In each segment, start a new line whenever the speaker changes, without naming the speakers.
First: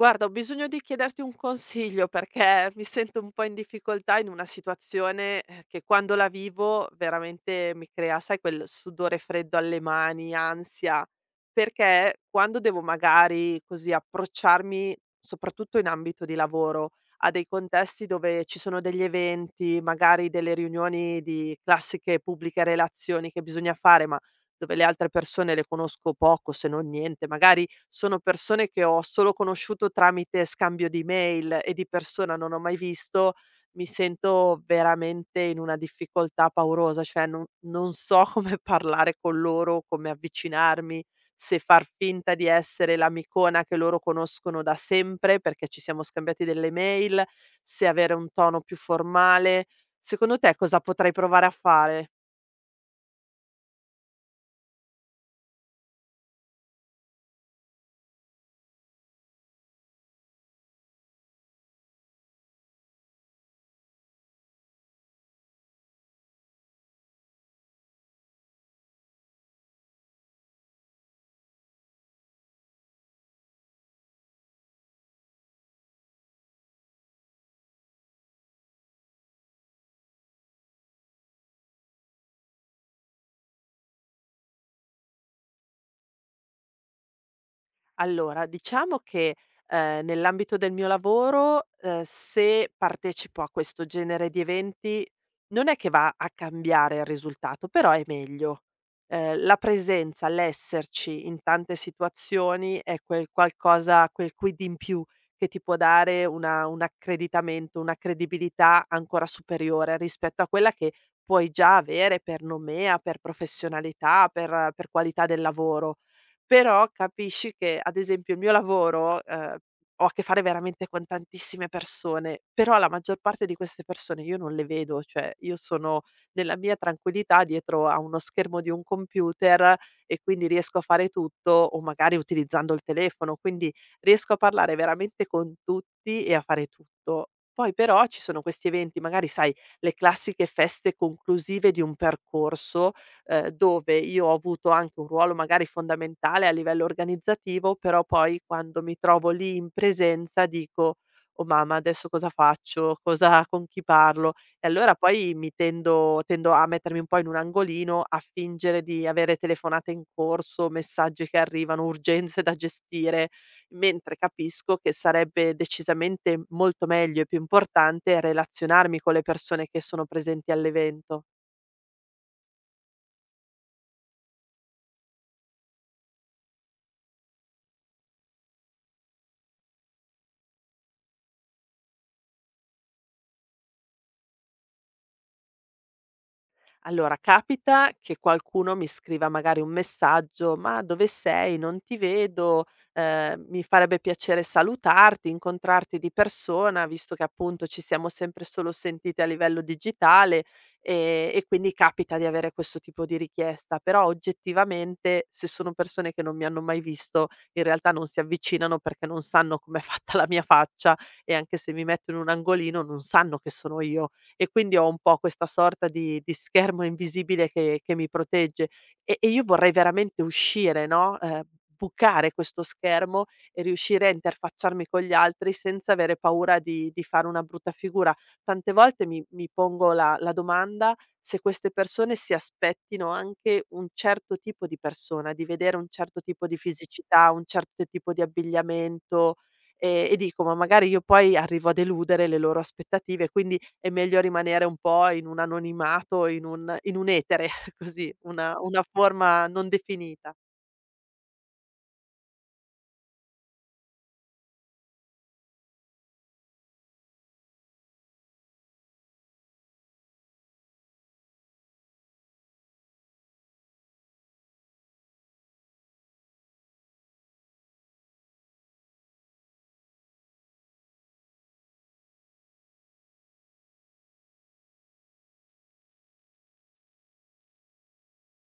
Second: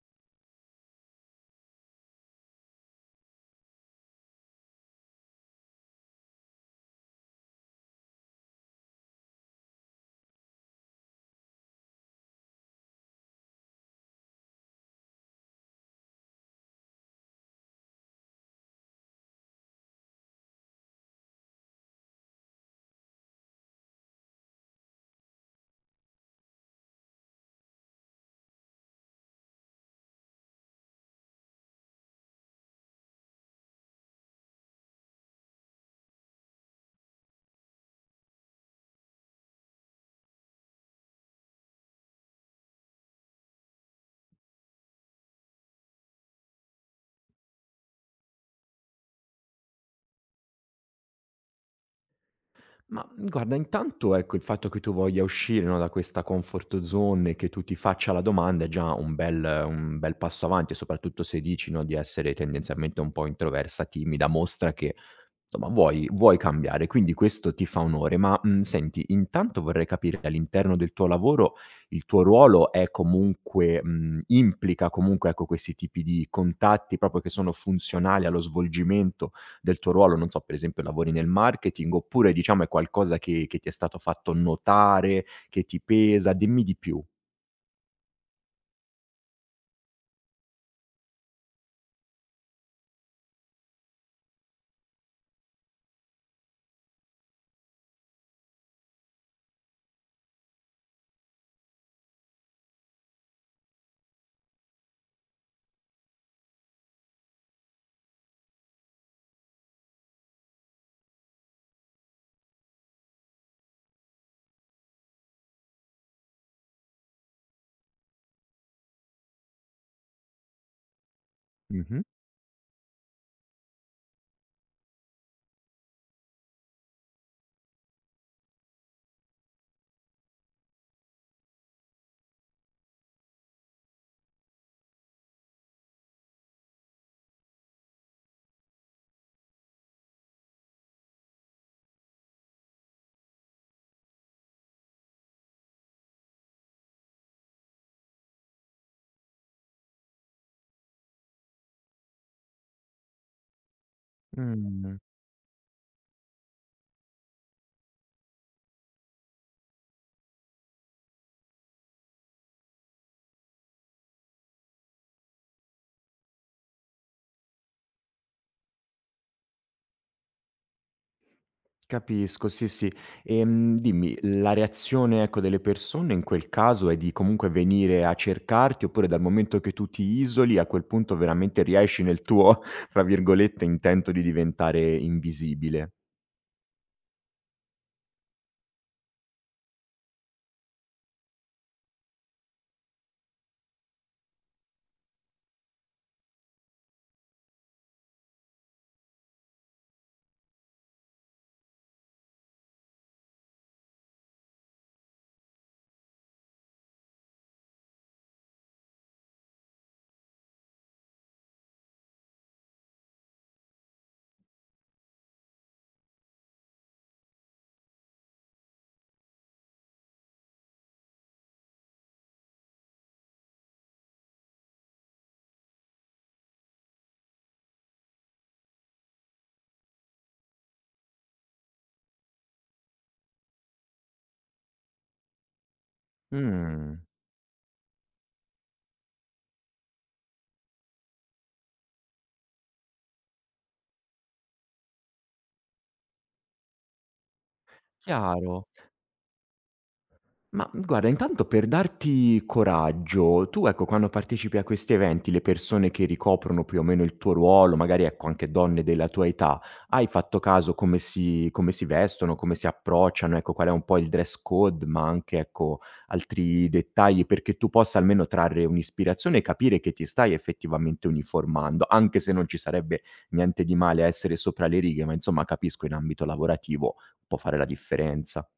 Guarda, ho bisogno di chiederti un consiglio perché mi sento un po' in difficoltà in una situazione che quando la vivo veramente mi crea, sai, quel sudore freddo alle mani, ansia, perché quando devo magari così approcciarmi, soprattutto in ambito di lavoro, a dei contesti dove ci sono degli eventi, magari delle riunioni di classiche pubbliche relazioni che bisogna fare, ma dove le altre persone le conosco poco, se non niente, magari sono persone che ho solo conosciuto tramite scambio di mail e di persona non ho mai visto, mi sento veramente in una difficoltà paurosa, cioè non so come parlare con loro, come avvicinarmi, se far finta di essere l'amicona che loro conoscono da sempre perché ci siamo scambiati delle mail, se avere un tono più formale. Secondo te cosa potrei provare a fare?
Guarda, intanto ecco il fatto che tu voglia uscire, no, da questa comfort zone e che tu ti faccia la domanda è già un bel passo avanti, soprattutto se dici, no, di essere tendenzialmente un po' introversa, timida, mostra che Somma vuoi cambiare, quindi questo ti fa onore, senti, intanto vorrei capire all'interno del tuo lavoro il tuo ruolo è comunque implica comunque, ecco, questi tipi di contatti proprio che sono funzionali allo svolgimento del tuo ruolo, non so, per esempio lavori nel marketing oppure diciamo è qualcosa che ti è stato fatto notare, che ti pesa? Dimmi di più.
Allora, diciamo che, nell'ambito del mio lavoro, se partecipo a questo genere di eventi, non è che va a cambiare il risultato, però è meglio. La presenza, l'esserci in tante situazioni è quel quid in più che ti può dare una un accreditamento, una credibilità ancora superiore rispetto a quella che puoi già avere per nomea, per professionalità, per qualità del lavoro. Però capisci che, ad esempio, il mio lavoro, ho a che fare veramente con tantissime
Mh-mh.
persone, però la maggior parte di queste persone io non le vedo, cioè io sono nella mia tranquillità dietro a uno schermo di un computer e quindi riesco a fare tutto o magari utilizzando il telefono, quindi riesco a parlare veramente con tutti e a fare tutto. Poi però ci sono questi eventi, magari sai le classiche feste conclusive di un percorso dove io ho avuto anche un ruolo magari fondamentale a livello organizzativo, però poi quando mi trovo lì in presenza dico: "Oh mamma, adesso cosa faccio? Cosa, con chi parlo?" E allora
Mh.
poi mi tendo a mettermi un po' in un angolino, a fingere di avere telefonate in corso, messaggi che arrivano, urgenze da gestire, mentre capisco che sarebbe decisamente molto meglio e più importante relazionarmi con le persone che sono presenti all'evento.
Capisco, sì, sì. Dimmi, la reazione, ecco, delle persone in quel caso è di comunque venire a cercarti, oppure dal momento che tu ti isoli, a quel punto veramente riesci nel tuo, fra virgolette, "intento" di diventare invisibile?
Allora, capita che qualcuno mi scriva magari un messaggio: "Ma dove sei? Non ti vedo, mi farebbe piacere salutarti, incontrarti di persona, visto che appunto ci siamo sempre solo sentite a livello digitale", e quindi capita di avere questo tipo di richiesta. Però oggettivamente, se sono persone che non mi hanno mai visto, in realtà non si avvicinano perché non sanno com'è fatta la mia faccia e anche se mi metto in un angolino non sanno che sono io, e quindi ho un po' questa sorta di schermo invisibile che mi protegge. E io vorrei veramente uscire, no, bucare questo schermo e riuscire a interfacciarmi con gli altri senza avere paura di fare una brutta figura. Tante volte mi pongo la domanda se queste persone si aspettino anche un certo tipo di persona, di vedere un certo tipo di
Mh,
fisicità, un certo tipo di abbigliamento, e dico: "Ma magari io poi arrivo a deludere le loro aspettative", quindi è meglio rimanere un po' in un anonimato, in un etere, così, una
chiaro.
una forma non definita.
Ma guarda, intanto per darti coraggio, tu ecco, quando partecipi a questi eventi, le persone che ricoprono più o meno il tuo ruolo, magari ecco anche donne della tua età, hai fatto caso come si vestono, come si approcciano, ecco, qual è un po' il dress code, ma anche ecco altri dettagli perché tu possa almeno trarre un'ispirazione e capire che ti stai effettivamente uniformando, anche se non ci sarebbe niente di male a essere sopra le righe, ma insomma capisco in ambito lavorativo può fare la differenza.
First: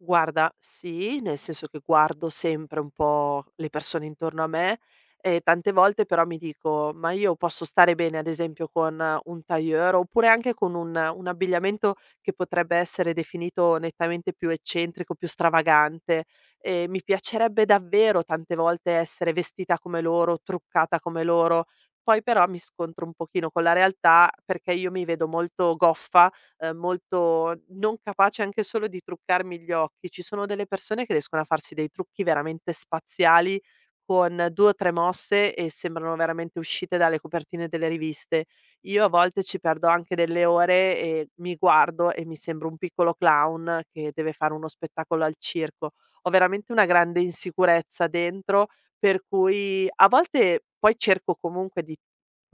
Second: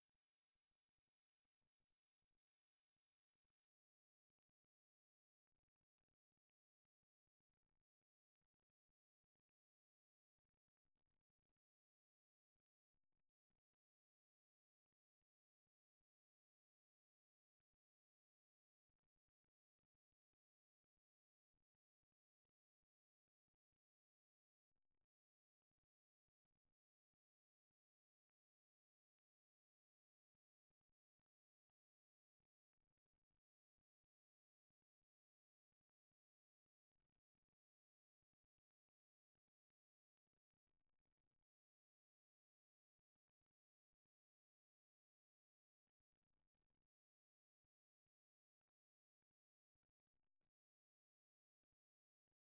Guarda, sì, nel senso che guardo sempre un po' le persone intorno a me e tante volte però mi dico: "Ma io posso stare bene ad esempio con un tailleur oppure anche con un abbigliamento che potrebbe essere definito nettamente più eccentrico, più stravagante. Mi piacerebbe davvero tante volte essere vestita come loro, truccata come loro". Poi però mi scontro un pochino con la realtà perché io mi vedo molto goffa, molto non capace anche solo di truccarmi gli occhi. Ci sono delle persone che riescono a farsi dei trucchi veramente spaziali con 2 o 3 mosse e sembrano veramente uscite dalle copertine delle riviste. Io a volte ci perdo anche delle ore e mi guardo e mi sembro un piccolo clown che deve fare uno spettacolo al circo. Ho veramente una grande insicurezza dentro, per cui a volte poi cerco comunque di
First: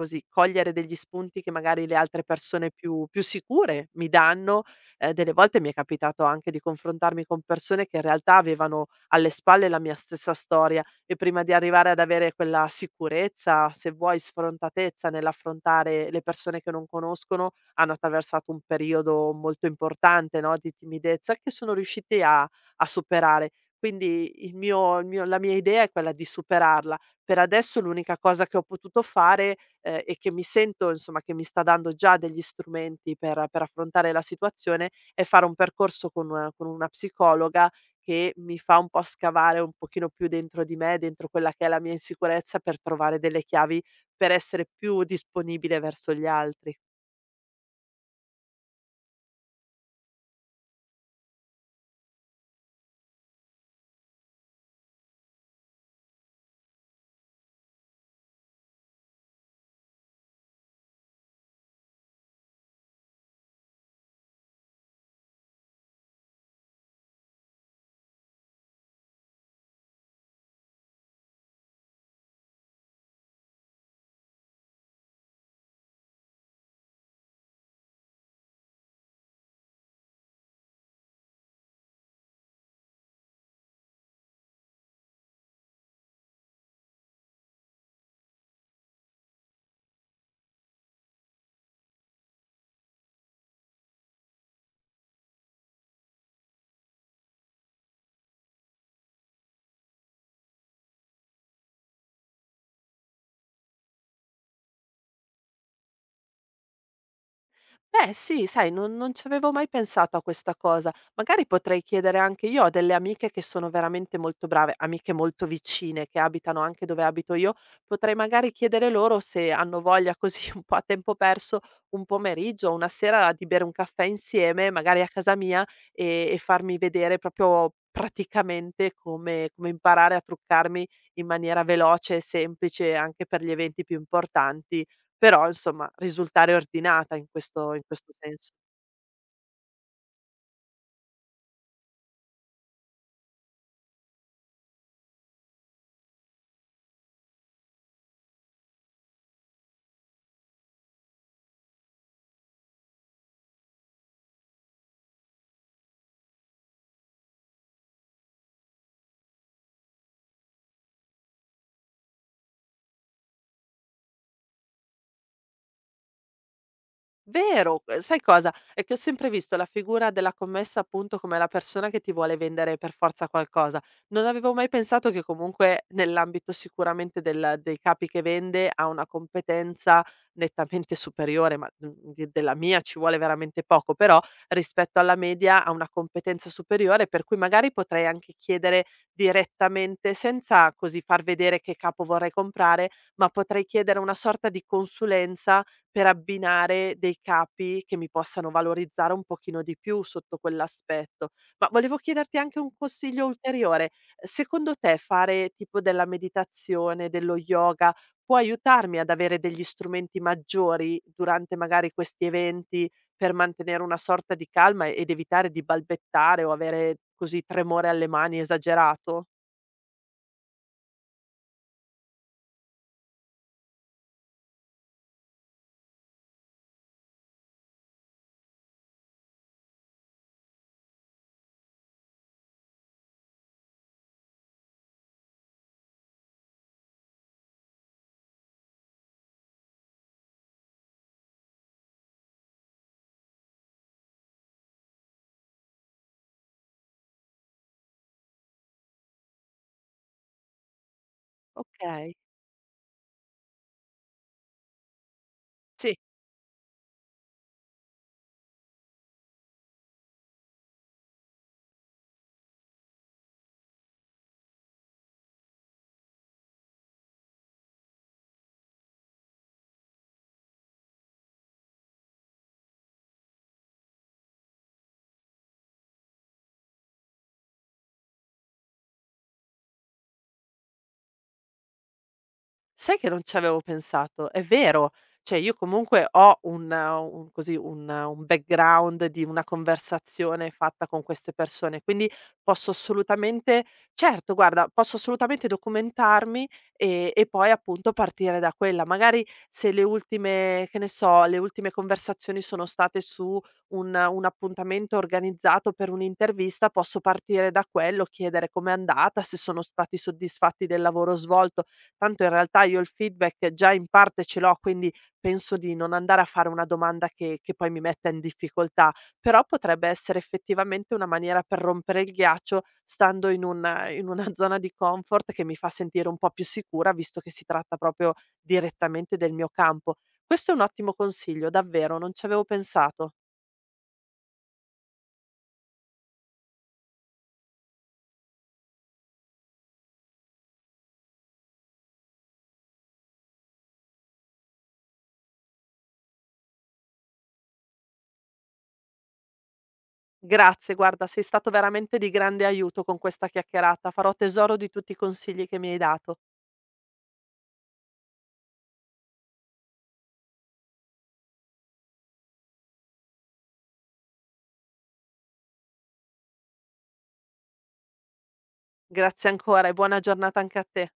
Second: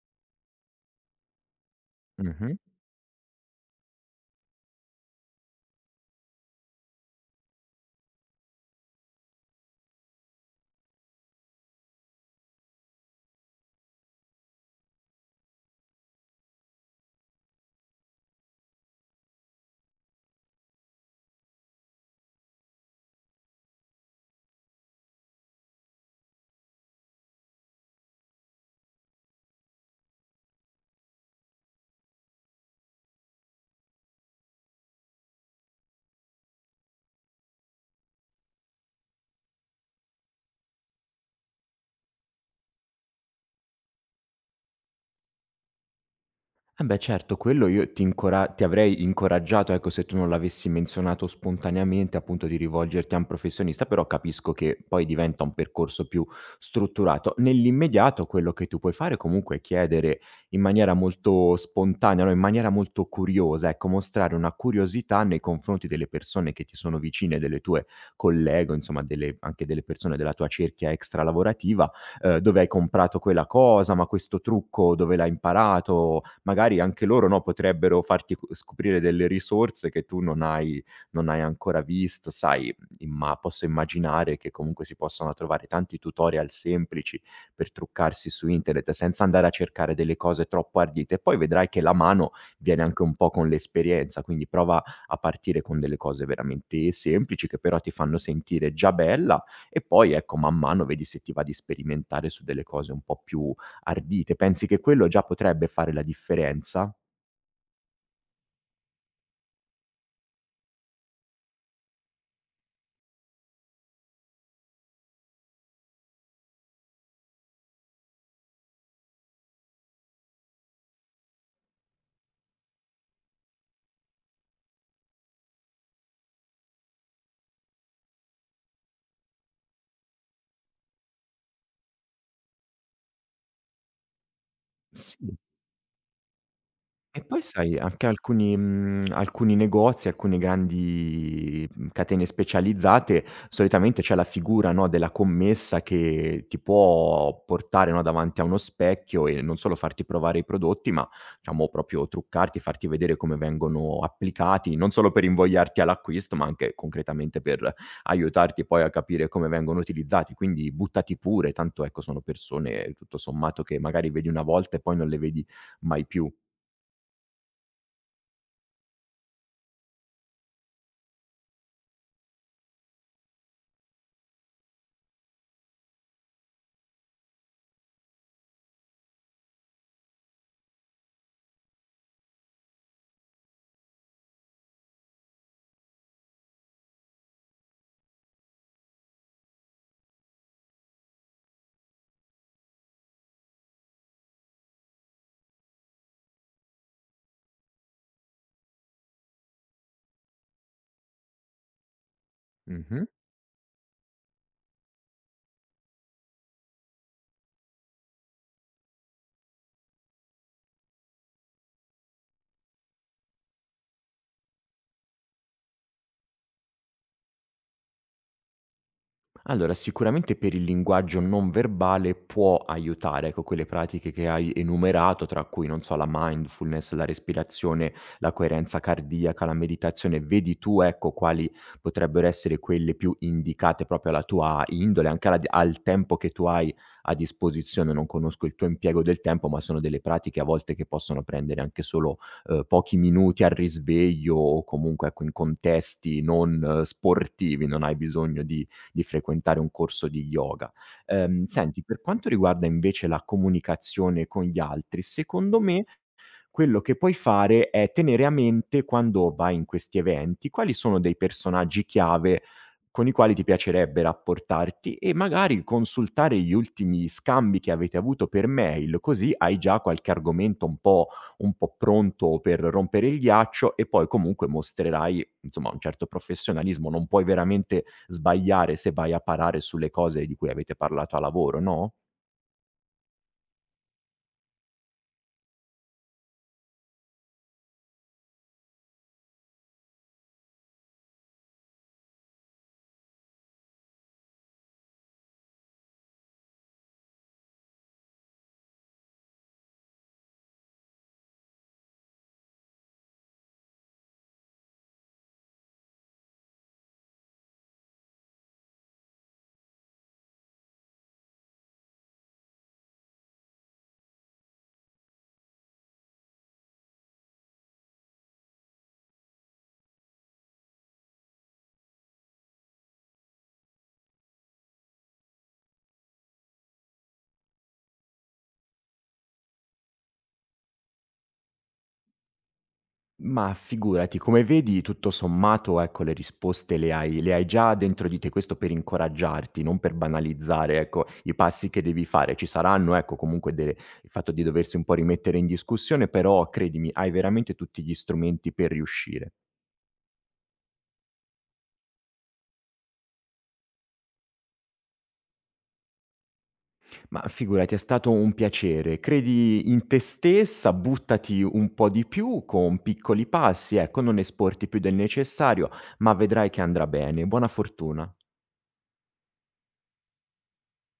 così, cogliere degli spunti che magari le altre persone più sicure mi danno. Delle volte mi è capitato anche di confrontarmi con persone che in realtà avevano alle spalle la mia stessa storia, e prima di arrivare ad avere quella sicurezza, se vuoi sfrontatezza nell'affrontare le persone che non conoscono, hanno attraversato un periodo molto importante, no, di timidezza che sono riusciti a superare. Quindi il mio la mia idea è quella di superarla. Per adesso l'unica cosa che ho potuto fare, e che mi sento insomma che mi sta dando già degli strumenti per affrontare la situazione, è fare un percorso con una psicologa che mi fa un po' scavare un pochino più dentro di me, dentro quella che è la mia insicurezza, per trovare delle chiavi per essere più disponibile verso gli altri.
Eh beh certo, quello io ti incora ti avrei incoraggiato, ecco, se tu non l'avessi menzionato spontaneamente, appunto, di rivolgerti a un professionista, però capisco che poi diventa un percorso più strutturato. Nell'immediato quello che tu puoi fare comunque è chiedere in maniera molto spontanea, no, in maniera molto curiosa, ecco, mostrare una curiosità nei confronti delle persone che ti sono vicine, delle tue colleghe o insomma delle anche delle persone della tua cerchia extra lavorativa, dove hai comprato quella cosa, ma questo trucco dove l'hai imparato? Magari anche loro, no, potrebbero farti co scoprire delle risorse che tu non hai ancora visto. Sai, imma posso immaginare che comunque si possano trovare tanti tutorial semplici per truccarsi su internet senza andare a cercare delle cose troppo ardite e poi vedrai che la mano viene anche un po' con l'esperienza, quindi prova a partire con delle cose veramente semplici che però ti fanno sentire già bella e poi, ecco, man mano vedi se ti va di sperimentare su delle cose un po' più ardite. Pensi che quello già potrebbe fare la differenza?
Beh, sì, sai, non ci avevo mai pensato a questa cosa. Magari potrei chiedere anche io a delle amiche che sono veramente molto brave, amiche molto vicine, che abitano anche dove abito io. Potrei magari chiedere loro se hanno voglia, così, un po' a tempo perso, un pomeriggio, una sera, di bere un caffè insieme, magari a casa mia, e farmi vedere proprio praticamente come imparare a truccarmi in maniera veloce e semplice anche per gli eventi più importanti,
Sì.
però insomma risultare ordinata
E
in
poi
questo
sai
in
anche
questo senso.
alcuni negozi, alcune grandi catene specializzate, solitamente c'è la figura, no, della commessa che ti può portare, no, davanti a uno specchio e non solo farti provare i prodotti, ma diciamo proprio truccarti, farti vedere come vengono applicati, non solo per invogliarti all'acquisto, ma anche concretamente per aiutarti poi a capire come vengono utilizzati. Quindi buttati pure, tanto ecco sono persone tutto sommato che magari vedi una volta e poi non le vedi mai più.
Vero, sai cosa? È che ho sempre visto la figura della commessa, appunto, come la persona che ti vuole vendere per forza qualcosa. Non avevo mai pensato che comunque nell'ambito sicuramente del dei capi che vende ha una competenza nettamente superiore, ma, de della mia ci vuole veramente poco, però rispetto alla media ha una competenza superiore, per cui magari potrei anche chiedere direttamente, senza così far vedere che capo vorrei comprare, ma potrei chiedere una sorta di consulenza per abbinare dei capi che mi possano valorizzare un pochino di più sotto quell'aspetto. Ma volevo chiederti anche un
Mh-mh.
consiglio ulteriore: secondo te fare tipo della meditazione, dello yoga, può aiutarmi ad avere degli strumenti maggiori durante magari questi eventi per mantenere una sorta di calma ed evitare di balbettare o avere così tremore alle mani esagerato?
Allora, sicuramente per il linguaggio non verbale può aiutare, ecco, quelle pratiche che hai enumerato, tra cui, non so, la mindfulness, la respirazione, la coerenza cardiaca, la meditazione, vedi tu, ecco, quali potrebbero essere quelle più indicate proprio alla tua indole, anche al tempo che tu hai a disposizione. Non conosco il tuo impiego del tempo, ma sono delle pratiche a volte che possono prendere anche solo pochi minuti al risveglio o comunque, ecco, in contesti non sportivi, non hai bisogno di frequentare un corso di yoga. Senti, per
Okay.
quanto riguarda invece la comunicazione con gli altri, secondo me
Sì.
quello che puoi fare è tenere a mente, quando vai in questi eventi, quali sono dei personaggi chiave con i quali ti piacerebbe rapportarti e magari consultare gli ultimi scambi che avete avuto per mail, così hai già qualche argomento un po' pronto per rompere il ghiaccio e poi comunque mostrerai, insomma, un certo professionalismo. Non puoi veramente sbagliare se vai a parare sulle cose di cui avete parlato a lavoro, no?
Sai che non ci avevo pensato, è vero. Cioè, io comunque ho un così, un background di una conversazione fatta con queste persone, quindi posso assolutamente, certo, guarda, posso assolutamente documentarmi, e poi appunto partire da quella. Magari se le ultime, che ne so, le ultime conversazioni sono state su un appuntamento organizzato per un'intervista, posso partire da quello, chiedere com'è andata, se sono stati soddisfatti del lavoro svolto. Tanto in realtà io il feedback già in parte ce l'ho, quindi penso di non andare a fare una domanda che poi mi metta in difficoltà, però potrebbe essere effettivamente una maniera per rompere il ghiaccio, stando in un in una zona di comfort che mi fa sentire un po' più sicura, visto che si tratta proprio direttamente del mio campo. Questo è un ottimo consiglio, davvero, non ci avevo pensato.
Ma figurati, come vedi tutto sommato ecco le risposte le hai già dentro di te, questo per incoraggiarti, non per banalizzare ecco i passi che devi fare. Ci saranno ecco comunque delle il fatto di doversi un po' rimettere in discussione, però credimi hai veramente tutti gli strumenti per riuscire.
Grazie, guarda, sei stato veramente di grande aiuto con questa chiacchierata. Farò tesoro di tutti i consigli che mi hai dato.
Ma figurati, è stato un piacere. Credi in te stessa, buttati un po' di più con piccoli passi, ecco, non esporti più del necessario, ma vedrai che andrà bene. Buona fortuna.
Grazie ancora e buona giornata anche a te.